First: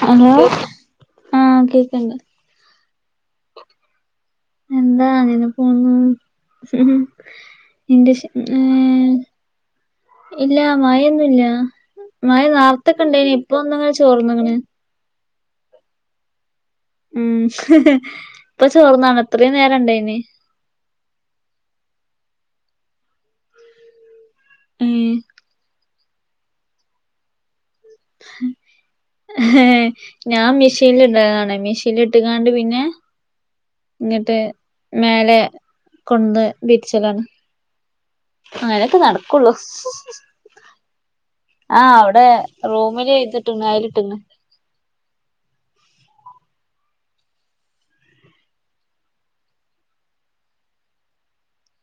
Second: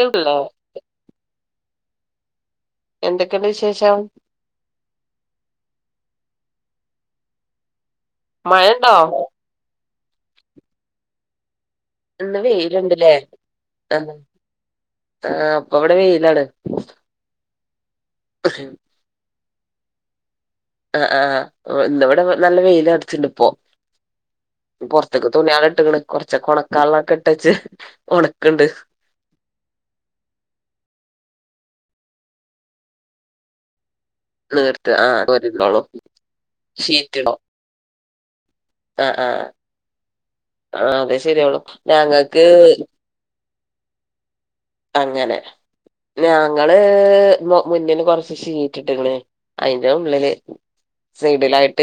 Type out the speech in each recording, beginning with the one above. Hello ആഹ കേക്കണ്ട് എന്തൊക്കെയണ്ട് വിശേഷം എന്താ അങ്ങനെ പോന്നു ഹും നിന്റെ ഏ മഴയുണ്ടോ ഇല്ല മായൊന്നുല്ല ഇന്ന് മയ നാർത്തൊക്കെ വെയിലുണ്ടല്ലേ ഇണ്ടയ്നി ഇപ്പ ഒന്നങ്ങനെ ആ ചോർന്ന്ക്ക്‌ണ് ആ ഇപ്പൊ അവിടെ വെയിലാണ് ഉം ഇപ്പൊ ചോർന്നാണ് ഇത്രയും നേരം ഇണ്ടയ്നി ആ ആ ഇവിടെ നല്ല വെയില അടച്ചിണ്ട് ഇ പോ ഏഹ് പുറത്തൊക്കെ തുണികള് ഇട്ടക്ക്ണ് കൊറച്ചക്ക ഒണക്കാള്ളൊക്കെ ഇട്ടച്ച് ഞാ മിഷൽ ഇടലണ് മിശീൽ ഇട്ടുകാണ്ട് പിന്നെ ഇങ്ങിട്ട് നീർത്ത് ആ മേലെ തോരിന്നോളൂ കൊട്ന്ന് വിരിച്ചലാണ് ഷീറ്റിടോ അങ്ങനെക്കെ ആ ആ നടക്കള്ളൂ ആ അതെ ശെരിയാകുള്ളൂ ഞങ്ങൾക്ക് ആയില്ട്ടങ്ങണ് അങ്ങനെ ഞങ്ങള് മുന്നില് കൊറച്ച് ഷീറ്റിട്ട്ക്ക്ണ് അയിറെ ഉള്ളില് സൈഡിലായിട്ട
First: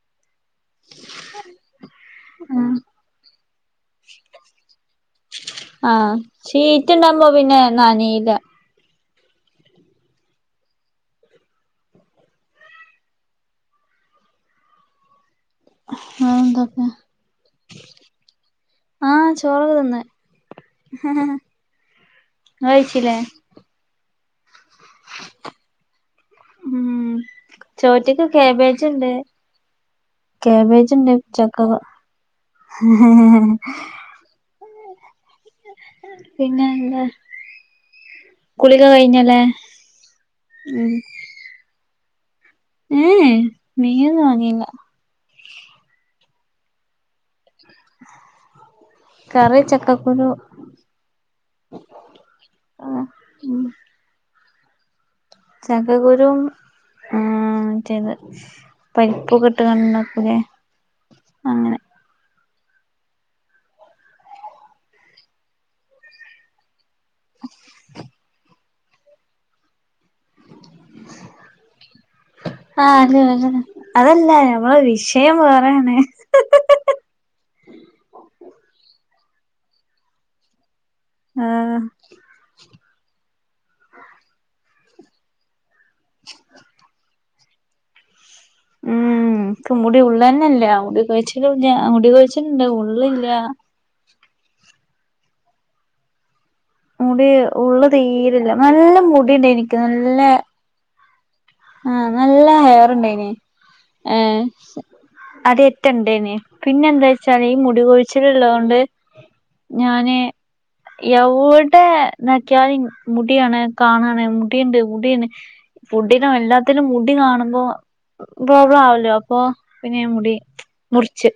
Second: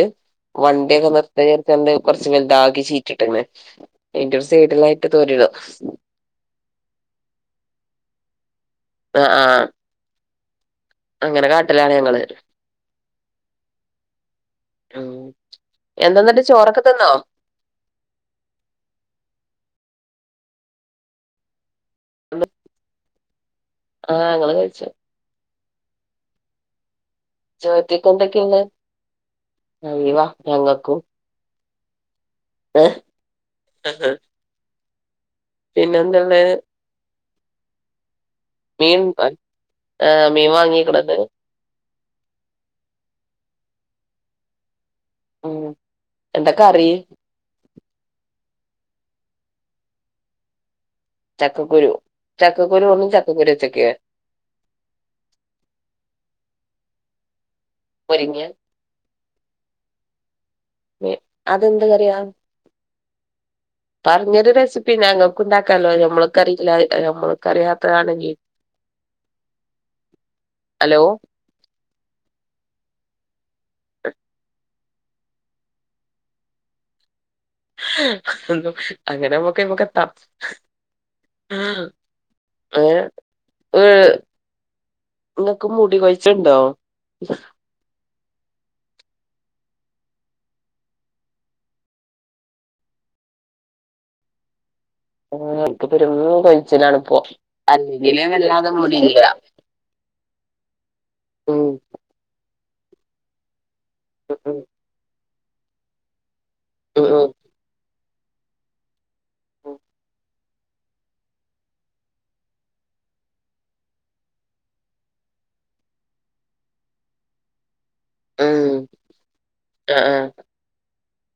വണ്ടിയൊക്കെ നിർത്തിഡിനോടുത്ത് കൊറച്ച് ആഹ് വൽതാക്കി ഷീറ്റിട്ട്ക്ക്ണ് അതിന്റെ സൈഡിലാ ആഹ് ഷീറ്റ്ണ്ടാവുമ്പോ പിന്നെ നനീ ന ആഹ ആഹ അങ്ങനെ കാട്ടിലാണ് ഞങ്ങള് ആ എന്താന്നിട്ട് ചോറൊക്കെ എന്തൊക്കെ തിന്നോ ആഹ ചോറക്കെ തിന്ന കഴിച്ചിലെ ആഹ്ഞങ്ങങ്ങള് കഴിച്ചു ഉം ചോറ്റ്ക്ക് കാബേജ ഇണ്ട് അയ്‌വാ കാബേജ ഞങ്ങക്കും ഉണ്ട് ഉച പിന്നെ എന്തുള്ള പിന്നെ എന്താ കുളിയൊക്കെ മീൻ ന്താ കഴിഞ്ഞല്ലേ മീൻ വാങ്ങീക്ക്ണന്ന ഏഎ മീനൊന്നും വങ്ങില്ല ഉ എന്തക്കറി കറി ചക്കക്കുരു ചക്കക്കുരു, ചക്കക്കുരു ആഹ് ഒന്നും ചക്കക്കുരു വെച്ചക്കെ ചക്കകുരുവും ആ ചെയ്ത് മുരിങ്ങ പരിപ്പൊ ട്ട്ണ്ടാക്കൂലേ അതെന്ത്‌ കറിയ പറഞ്ഞൊരു റെസിപ്പി ഞങ്ങൾക്ക് ഉണ്ടാക്കല്ലോ ഞമ്മളൊക്ക അറിയില്ല നമ്മൾ കറിയാത്തതാണെങ്കി ഹലോ ആ അലോ അങ്ങനെ അതല്ല മ്മളെ വിഷയം വേറാണ് [unintelligible] [unintelligible] അങ്ങനമ്മക്കയ്മക്കെത്താം ആ ആഹ് അവ് വ് ങ്ങക്ക് മുടി കൊഴിച്ചുണ്ടോ? ഉം... ഉം. ക്ക് മുടി ഉള്ളെന്നെല്ല മുടിക്കൊഴിച്ച്ലൂം ല്ല മുടികൊഴിച്ച്ല്ണ്ട് ഉള്ളില്ല ആ... ക്ക് പെരും പ നിഛലാപ്പൊ മുടി ഉള്ള് അല്ലെങ്കില് തീരില്ല നല്ല വല്ലാതെമുടില്ല. മുടിണ്ട് ആ... നല്ല ഹെയറ് ണ്ടേയ്നീ.. ഉം ഉം അദ്യത്തെണ്ടേന് പിന്നെന്താ ഉം വെച്ചാല് ഈ മുടി കുഴിച്ചിലുള്ളോണ്ട് ഞാന്... എവ്ടെ ന്നോക്ക്യാലും മുടികാണാണ് മുടിണ്ട് മുടെണ് ഫുഡി ലുംഅല്ലാത്തിലും മുടി കാണുമ്പോ അ ഉം പോബ്ലാവല്ലൊ അപ്പൊ പിന്നെഞാ ആഹ് മുടി മുറിച്ച്.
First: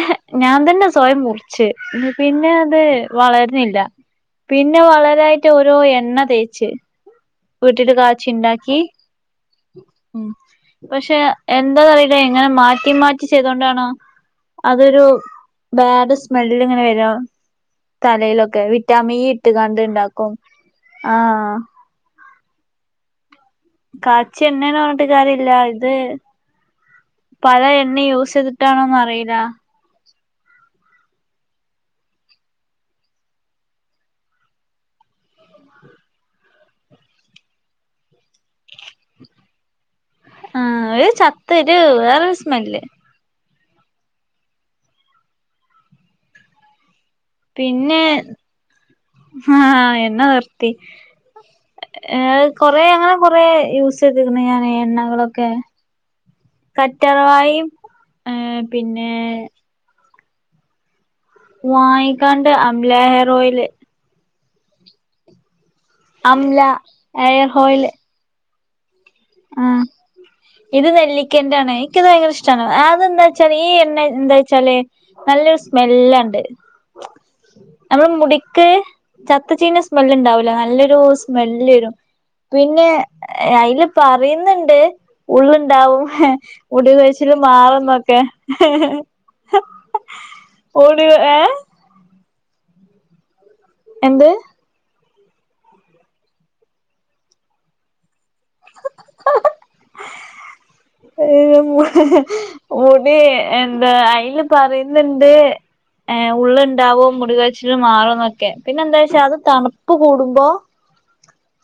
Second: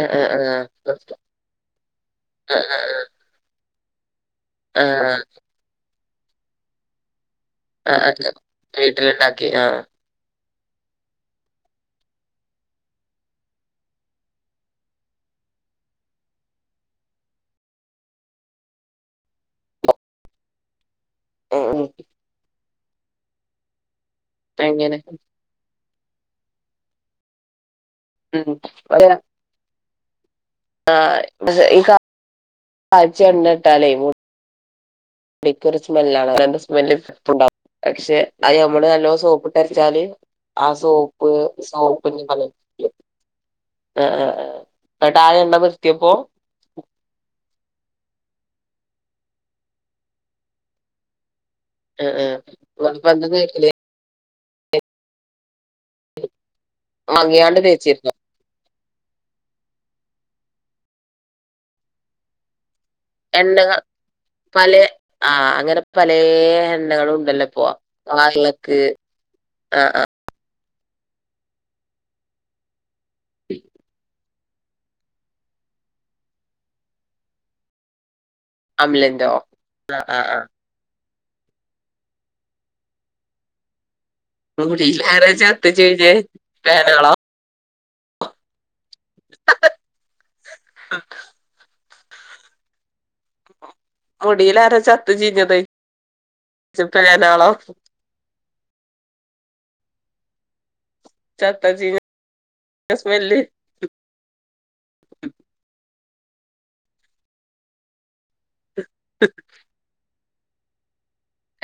ആഹ് ആഹ് ആഹ് ഞാൻ തന്നെ സ്വയം ആഹ് മുറിച്ച് പിന്നഅത് വളര്ണില്ലാ.. ആഹ് പിന്നെവളരായിട്ടോരോ എണ്ണതേച്ച് വിട്ടില് ആഹ് ആഹ് കാച്ച്ണ്ടാക്കി വീട്ടിലുണ്ടാക്കി ആഹ് ഉം. പഷേ.. എന്താന്ന്റിയില്ല ഇ ങ്ങനെ മാറ്റി മാറ്റി ചെയ്തോണ്ടാണോ അതൊരു ബാഡ്സ്മെല്ല്ങ്ങനെ വരാ തലയിലൊക്കെ വിറ്റാമിൻ ഇ ഇട്ട്ക്കാണ്ട് ണ്ടാക്കും ആ... ഉം ഉം എങ്ങനെ കാചെണ്ണാന്ന്പറഞ്ട്ട്കാര്യല്ലാ... ഇത് പല എ എണ്ണ ഉം യൂസെയ്തിട്ടാണോന്ന് അറിയില ആ ക്ഷെ ഈ കാച്ചിയെണ്ണ ഇട്ടാലെ, മുടി ക്കൊരു സ്മെല്ലാണ് ത ണ്ട് സ്മെല്ല്പ്പണ്ടാവും. പക്ഷെ അയ് ഞമ്മള് നല്ലൊം സോപ്പ് ട്ടൊരച്ചാല് ആ ആഹ് ഒരു സോപ്പ് ചത്തൊരു വേറൊരു സോപ്പ്ന്റെപത സ്മെല്ല് അ അ ന്ന്ട്ടാ എണ്ണനിർത്യപ്പോ... പിന്നെ.. ഹാ... എണ്ണ നിർത്തി. ആഹ് ഏ... ആഹ് അപ്പൊ എന്താ കൊറെഅങ്ങനെകൊറെ തേക്കല് യൂസെയ്ത്ക്ക്‌ണ് ഞാന് എണ്ണകളൊക്കെ വാങ്ങിയാണ്ട് കറ്റാർവായും തേച്ചിരുന്നോ ഏ... പിന്നേ... വാങ്ങിക്കാണ്ട് എണ്ണ അംലഹെയറോയില് പലേ.. ആ.. അങ്ങനെ പലേ... അംല എണ്ണകളുണ്ടല്ലപോ പാർളക്ക് അ ഇത് നെല്ലിക്കെന്റൊണ് നിക്ക്‌ത് ഭയങ്കരഷ്ട്ടാണ് ആ.. അത് ന്താച്ചാല് ഈ എണ്ണേൻ ന്താ ന്താചാല് നല്ലൊരു സ്മെല്ലാണ്ട് നമ്മള് മുടി ക്ക് അമ്ലന്റോ ചത്ത്ച്ചീഞ ആഹ് സ്മെല്ല് ആഹ് ആഹ് ണ്ടാവൂല നല്ലൊരു സ്മെ സ്മെല്ല് വരും പിന്നെ അയ്ല് പറയ്ന്ന്ണ്ട് മുടിയിലാരാ ചത്ത് ഉള്ളുണ്ടാവും ചീഞ്ഞേ മുടി ഫെനാളോ കൊഴിച്ചില് മാറ്ന്നൊക്കെ [unintelligible] ഓടി ഏ... എന്ത് മുടീലാരോ ചത്ത് ചീഞ്ഞത് പേനാളോ.. ഏ ചത്ത മ്.. ചീഞ്ഞ സ്മെല്ല് മുടിഎന്താ... അയ്ല് പറയ്ന്ന്ണ്ട് ഏ ഉള്ള്ണ്ടാവും മുടികൊഴിച്ചില് മാറുന്നൊക്കെ പിന്നെന്താച്ചാ.. അത് തണുപ്പ് കൂടും മ്പോ...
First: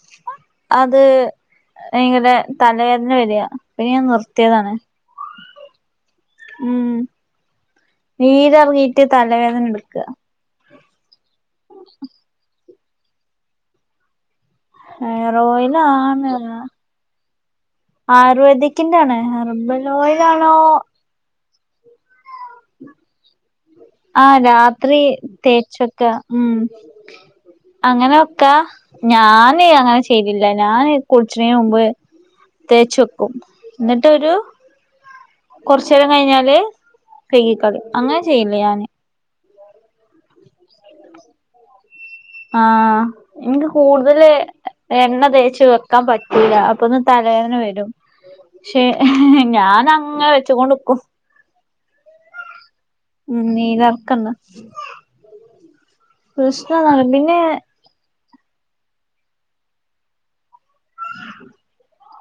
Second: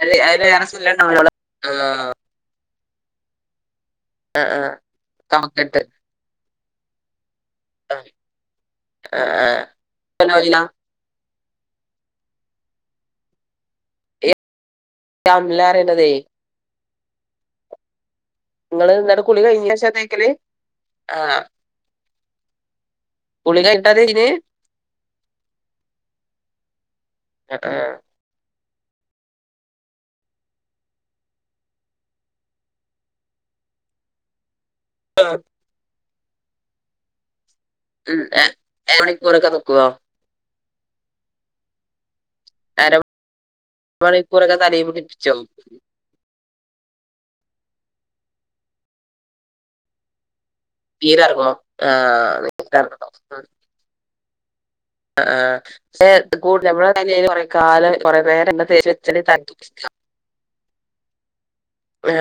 അത് അത് വേറെ അത് സ്മെല്ലുണ്ടാവൂലല്ലോ ആഹ് എങ്ങടെ തലേ... പേന് വരാ... അപ്പ ഞാൻ നിർത്തീതാണ്. കഫ ക്കെട്ട് ഉം നീരെറങ്ങീട്ട് ആഹ് തലവേദനട്ക്ക.. ആഹ.. ഈ അമ്ല പറയണതേ ഹേറോയിലാണ് ഇങ്ങള് ആയുർവേദിക്കിന്റെ ആണ് ന്നട്ട് കുളി ഹെർബൽ കഴിഞ്ഞേശാ തേക്കല് ഓയിലാണോ ആഹ് കുളി കഴിഞ്ഞിട്ടാ തിരിഞ്ഞ് ആഹ രാത്രി തേച്ചൊക്കെ ഉം. ആഹ് അങ്ങനെ വക്കാ ഞാന് അങ്ങനെ ചെയ്തില്ല ഞാന് കുടിച്ചണിന് മുമ്പ്. തേച്ച് വെക്കും ന്നട്ട് ഒരു. കൊർച്ചേരം കഴിഞ്ഞാല് കഴ്കി കളയും അങ്ങനെ ചെയ്യല് ഞാന്. എ മണിക്കൂറൊക്കെ നിക്കോ ആ ഇൻക്ക് കൂടുതല് അരമണിക്കൂറൊക്കെ തലയിൽ എണ്ണ പിടിപ്പിച്ചോ തേച്ച് വെക്കാൻ പറ്റുല അപ്പൊന്ന്. തലവേദന വരും പക്ഷേ ഞാന ങ്ങനെ വെ നീരർങ്ങോ ആ [inaudible] ഉം നീലർക്കണ്ട് ആ ആ ക്ഷേ കൂ നങ്ങള കൃഷ്ണതാണ് തലേല് പിന്നെ കൊറെ കാലം കൊറെ പേ എണ്ണ തേച്ച് വെച്ചി നേ [unintelligible] ആ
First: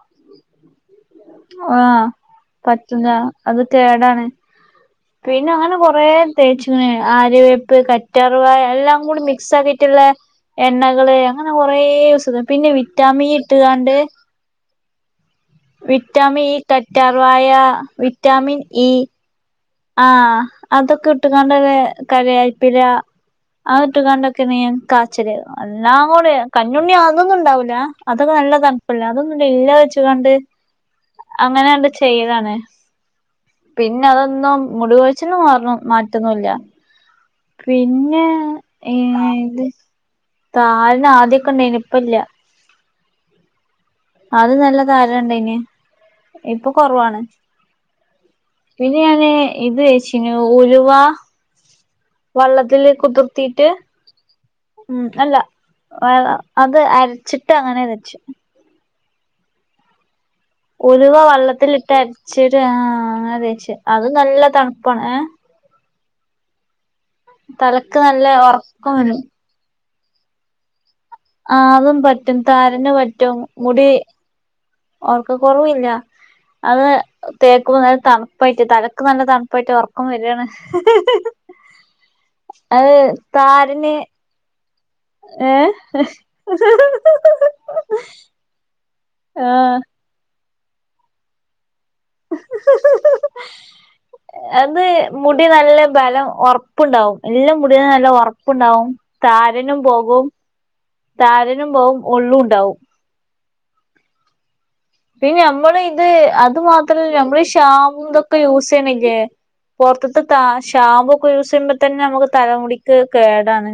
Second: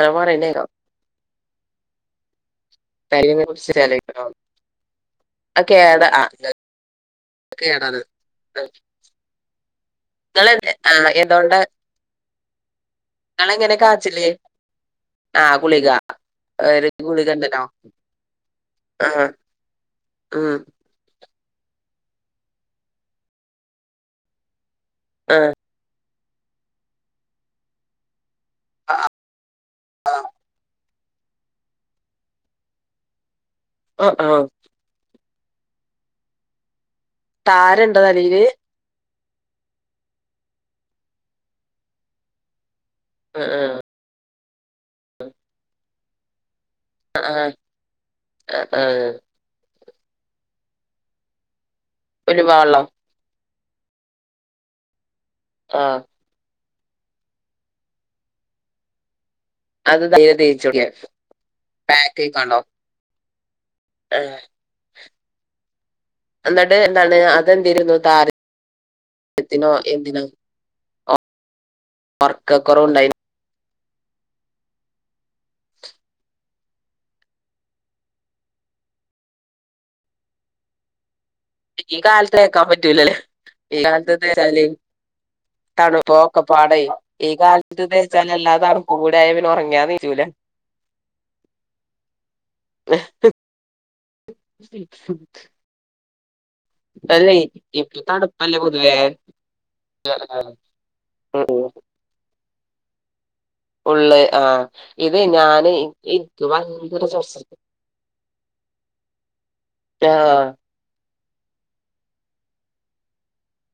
ആ പറിണേ ക്കാ ആ പറ്റുല തലയിങ്ങനെ അത് പിടിച്ചാലേ കേടാണ്. പിന്നെ അത് അങ്ങനെ കൊറെ കേടാ ആഹ് ഇങ്ങക്ക് തേച്ച് ന് ആരിവേപ്പ് കേടാണ് കറ്റാർവായ എല്ലാം കൂടി മിക്സ് ആ ട്ട്ള്ള ഇങ്ങള് ആഹ് എണ്ണകള് അങ്ങനെ എന്തുകൊണ്ടാ കുറെ സുഖം പിന്നെ വിറ്റാമി ഇങ്ങളെങ്ങനെ ഇട്ട്കാണ്ട്. കാച്ചല് ആഹ് ഗുളിക വിറ്റാമിൻ ഇ ഒരു കറ്റാർവായ ഗുളികണ്ടല്ലോ വിറ്റാമിൻ ഇ. ആഹ് ആ ഉം അതൊക്കെ. ഇട്ടുകാണ്ട് വേ കരേൽപ്പില അഹ് ഇട്ട് കാണ്ടൊക്കെണ് ഞാൻ കാച്ചല് ആഹ് അല്ലാ കൂടെ കഞ്ഞുണ്ണി അതൊന്നും ഉണ്ടാവൂല അതൊക്കെ നല്ല തണ്പ്പല്ലേ അതൊന്നുംല്ല ഇല്ല വെച്ച് കാണ്ട്. അങ്ങനെണ്ട് ചെയ ലാണ് പിന്നെ ആഹ് ആഹ് അതൊന്നും. മുടി കൊഴിച്ച്ൽന് മാറ് മാറ്റൊന്നുല്ല താരണ്ടോ പിന്നെ. തലയില് ഏ ത് താരന് ആദ്യൊക്കെ ണ്ടായിനി ഇപ്പ ല്ല അ ആ ആദ്യം നല്ല താര ണ്ടനി ഇപ്പൊ കുറവാണ് ആഹ് ആഹ് പിന്നെ ആഹ് ഞാന് ഇത്. ച്ചീനി ഉലുവ ഉലുവ വെള്ളം വള്ളത്തില് കുത്ർ ത്തിട്ട് ഉം അല്ല ആഹ് വെള്ളം അത് അരച്ച്ട്ട് അങ്ങനെ വെച്ചു. അത് [inaudible] ഉലുവ വള്ളത്തിലിട്ട് പാക്കേക്കാണോ അരച്ചിട്ട് ആ അങ്ങനെ തേച്ച് അത് ആഹ് നല്ല തണ്പ്പാണ് ഏ എന്നിട്ട് എന്താണ് അതെന്തിരുന്നു തലക്ക് നല്ല ഒറക്കം വരും താരത്തിനോ എന്തിനാ [unintelligible] ആ അതും പറ്റും താരന്പറ്റും മുടി. ഓർക്ക കുറവ് ല്ല. അത് തേക്കുമ്പോ നല്ല തണ്പ്പായിട്ട് തലക്ക് നല്ല തണ്പ്പായിട്ട് ഒറക്കം വരാണ് ഈ കാലത്ത് തേക്കാൻ അത് പറ്റൂലല്ലേ ഈ താരന് കാലത്ത് തേച്ചാല് ഏ തണുപ്പൊ ഒക്കെ പാടെ ഈ കാലത്ത് തേച്ചാല് എല്ലാ തണുപ്പ് കൂടിയായ പിന്നെ ആ ഒറങ്ങിയാ നീച്ചൂ ല്ല അത് മുടി നല്ല ബലം ഒർ പ്പ്ണ്ടാവും അല്ലേ ഇല്ല മുടിനെ ഇപ്പൊ നല്ല തണുപ്പല്ലേ ഒറപ്പ്ണ്ടാവും പൊതുവേ താരനും പോകും താരനും പോവും ഉള്ളും ണ്ടാവും ഉള്ള് ആ പിന്ന നമ്മള് ഇത് അത് ഭയങ്കര മാത്രല്ല നമ്മള് ചൊറിച്ചില് ഷാമ് ഇതൊക്കെ യൂസ് ചെയ്യ്ണ്ല്ലേ. പൊർത്ത്തെ ആഹ് താ ഷാമ്പൂ ക്കെ യൂസ് ചെയ്യുമ്പോ തന്നെ നമുക്ക് തലമുടിക്ക് കേടാണ്.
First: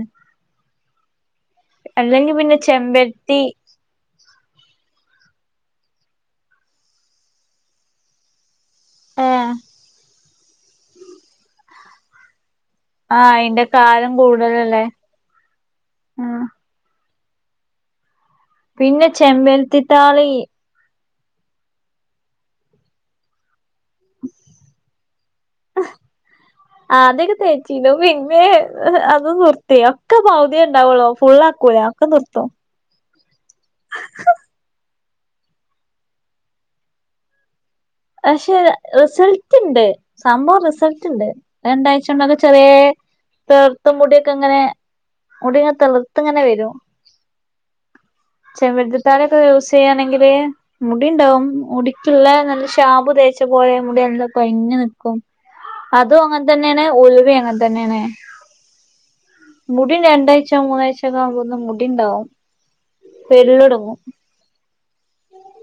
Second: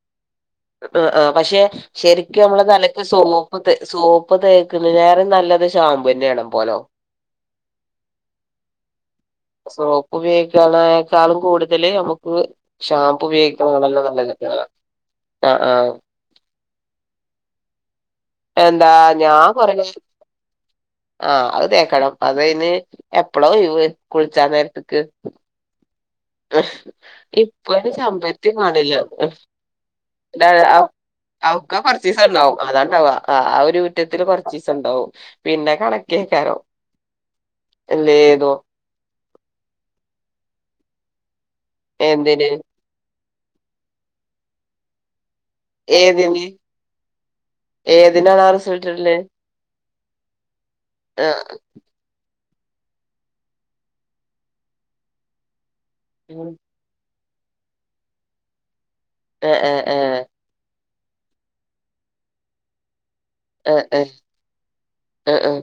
ആ ആ പക്ഷെ അല്ലെങ്കി ശരിക്കും പിന്നെ നമ്മള് തലക്ക് ചെമ്പരത്തി സോപ്പ് സോപ്പ് തേക്ക് ണേലേറെ. നല്ലത് ഷാമ്പുന്നെ ണം പോലോ. ഏഹ് സോപ്പ് ഉപയോഗിക്കാനേക്കാളും കൂടുതല് നമുക്ക്. ഷാമ്പൂ ആഹ് ഉപയോഗി ക്ക് അയിന്റെ ണതാണോ കാലം ല്ലേനല്ലത് കൂടുതലല്ലേ ആ ആ ആഹ് എന്താ പിന്നെ ഞാ കൊറെ ചെമ്പരത്തിത്താളി ആ അത് തേക്കണം അതയിന് എപ്പള ഒയ്‌വ് കുളിച്ചാനേരത്ത്ക്ക്. ആദ്യൊക്കെ ഇപ്പൊ ഒരു തേച്ചീനു പിന്നെ സമ്പത്തികാണില്ല. അത് നിർത്തി ഒക്കെ പകുതിയേ ഉണ്ടാവുള്ളൂ അവക്ക ഫുള്ളാക്കൂല ഒക്കെ നിർത്തും കുറച്ചീസീണ്ടാവും അതാണ്ടവാ ആ ആ ഒരു ഊറ്റത്തില് കുറച്ചീസ ഉണ്ടാവും. പിന്നെ കണക്കേക്കാ രം പക്ഷെ റിസൾട്ട് ഇണ്ട് സംഭവം റിസൾട്ട് ഇണ്ട്. രണ്ടാഴ്ച ഉണ്ടൊക്കെ എന്തിന് ചെറിയതെർത്ത മുടിയൊക്കെ ഇങ്ങനെ. മുടിങ്ങ്തളർത്ത് ഇങ്ങനെ ഏതിന് വരും ഏതിനാണാ റിസൾട്ട് ഇടല് ചെമ്പരത്തിതാളിയൊക്ക യൂസ് ചെയ്യണെങ്കിൽ മുടി ഉണ്ടാവും ആഹ് മുടിക്കുള്ള ഷാമ്പ് തേച്ചപോലെ മുടി എന്താ കൊഴഞ്ഞനിക്കും അതും അങ്ങനെ തന്നെയാണ് ഉലുവേം. അ തന്നെയാണ് ആഹ് ആഹ് ആഹ് മുടിരണ്ടാഴ്ച്ചോ മൂന്നാഴ്ച്ചോ. മ്പോന്ന മുടിഇണ്ടാവും തെള്ളുടങ്ങും. ഉം ഉം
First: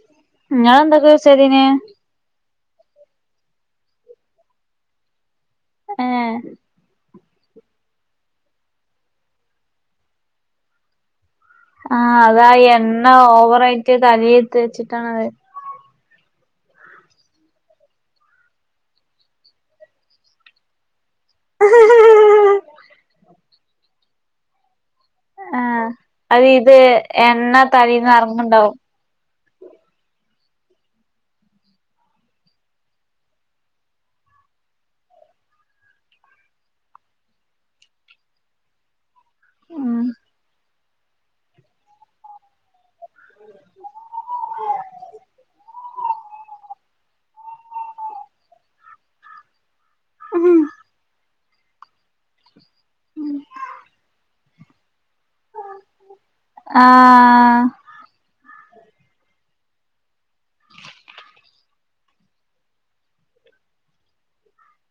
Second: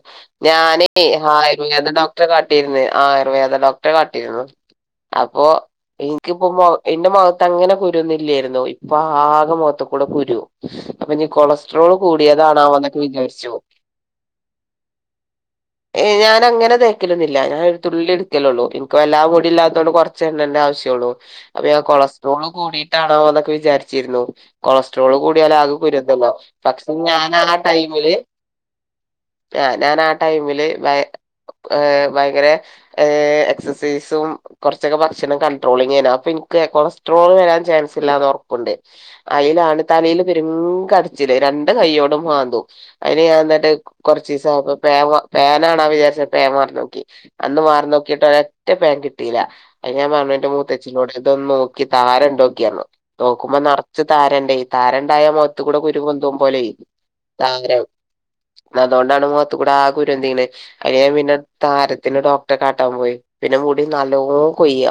ഞാന യൂസ് ചെയ്തീന് ആയുർവേദ ഡോക്ടറെ കാട്ടിരുന്ന ആയുർവേദ ഡോക്ടറെ. ട്ടിരുന്നു അപ്പൊ ഏഹ് ഇനിക്കിപ്പോ ഇന്റെ മ ട്ടഅങ്ങനെ കുരുന്നില്ലായിരുന്നു ഇപ്പൊ ആകെ മൊഖത്തകൂടെ കുരു അപ്പോനിപ്പോ ആഹ അതാ എണ്ണ ഓവറയിട്ട് തലെതേച്ചിട്ടാണത്. ഏ ഞാന അങ്ങനെ തേക്കലൊന്നുല ഞാൻ ഒരു തുള്ളി എടുക്കലുള്ളു എനിക്ക് വല്ലാ മുടിയിലാതോണ്ട് കൊറച്ച എണ്ണന്റെ ആവശ്യെള്ളു. അപ്പൊ ഞാൻ കൊളസ്ട്രോള് കൂടിയിട്ടാണോന്നൊക്കെ വിചാരിച്ചിരുന്നു കൊളസ് ട്രോള് കൂടിയാലാകെ ആഹ് കുരൊന്തലോ അത് ഇത് ല്പക്ഷെ ഞാനാ എണ്ണ തലീന്ന് ടൈമില്. എറങ്ങുണ്ടാവും ആ ഞാനാ ടൈമില് ഭായ ഭയങ്കര എക്സസൈസും. കുറച്ചൊക്കെ ഭക്ഷണം കണ്ട്രോളിങേനു അപ്പൊനിക്ക് കൊളസ്ട്രോൾ വരാൻ ചാൻസ് ഇലാന്ന് ഒറപ്പിണ്ട്‌. അയിലാണ് ഉം തലയില് പെരും കടച്ചിൽ രണ്ടകയ്യോടും മാന്തും അയിന് ഞാൻ ന്നിട്ട് കൊറചീസം ആവുമ്പോ പേന വിചാരിച്ച പേൻ വാർന്നോക്കി അന്ന് വാർന്നോക്കീട്ട് ഒരൊറ്റ പേൻ കിട്ടില്ല. അ ഞാൻ പറഞ്ഞു എന്റെ മൂത്തചീനോടെ ഇതൊന്ന് നോക്കി താരണ്ടൊക്കി പറഞ് നോക്കുമ്പോ നെറച്ച് താരണ്ട്‌. താര ഉണ്ടായ മുഖത്തകൂടെ കുരുപൊന്തും പോലെയ് ആഹ് താരം. അതോണ്ടാണ് മുഖത്തകൂടെ ആകെ കുരുപൊന്തയെണെ അങ്ങനെ ഞാൻ പിന്നെ താരത്തിന് ഡോക്ടറെ കാട്ടാൻ പോയി പിന്നെ. മുടി നാലോംകൊയ.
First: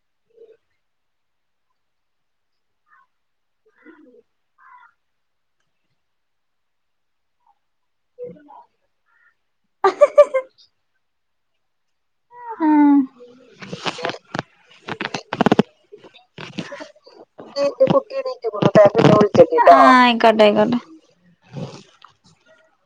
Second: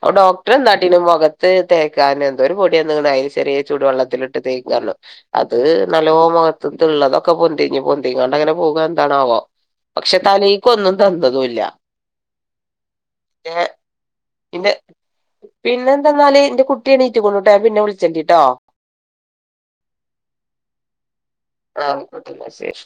അപ്പൊ ഡോക്ടറെ ന്താട്ടീന് മുഖത്ത് തേക്കാനെന്തോ ഒരു പൊടിയന്ന്ക്ക്ണ് അയ്ന്ചെറിയെ ചൂട്വെള്ളത്തിലിട്ട് തേകാനോ അത് നലവോമകത്തള്ളതൊക്കെ പൊന്തി. ന്തിങ്ങാട്ടങ്ങനെ പോക എന്താണാവോ പക്ഷെ തലേക്ക് ഒന്നും തന്നതുല്ല. ആഹ് പിന്നെ പിന്നെ പിന്നെന്തെന്നാാല എന്റെ കു എണീറ്റ്ക്ക്ണുട്ടോ ഞാൻ ട്ടി എന്നീട്ടിക്കുണു ഞാൻ പിന്നെ വിളിചെണ്ടട്ടോ ആ ആയിക്കോട്ടെ ന്നാ ശെരി.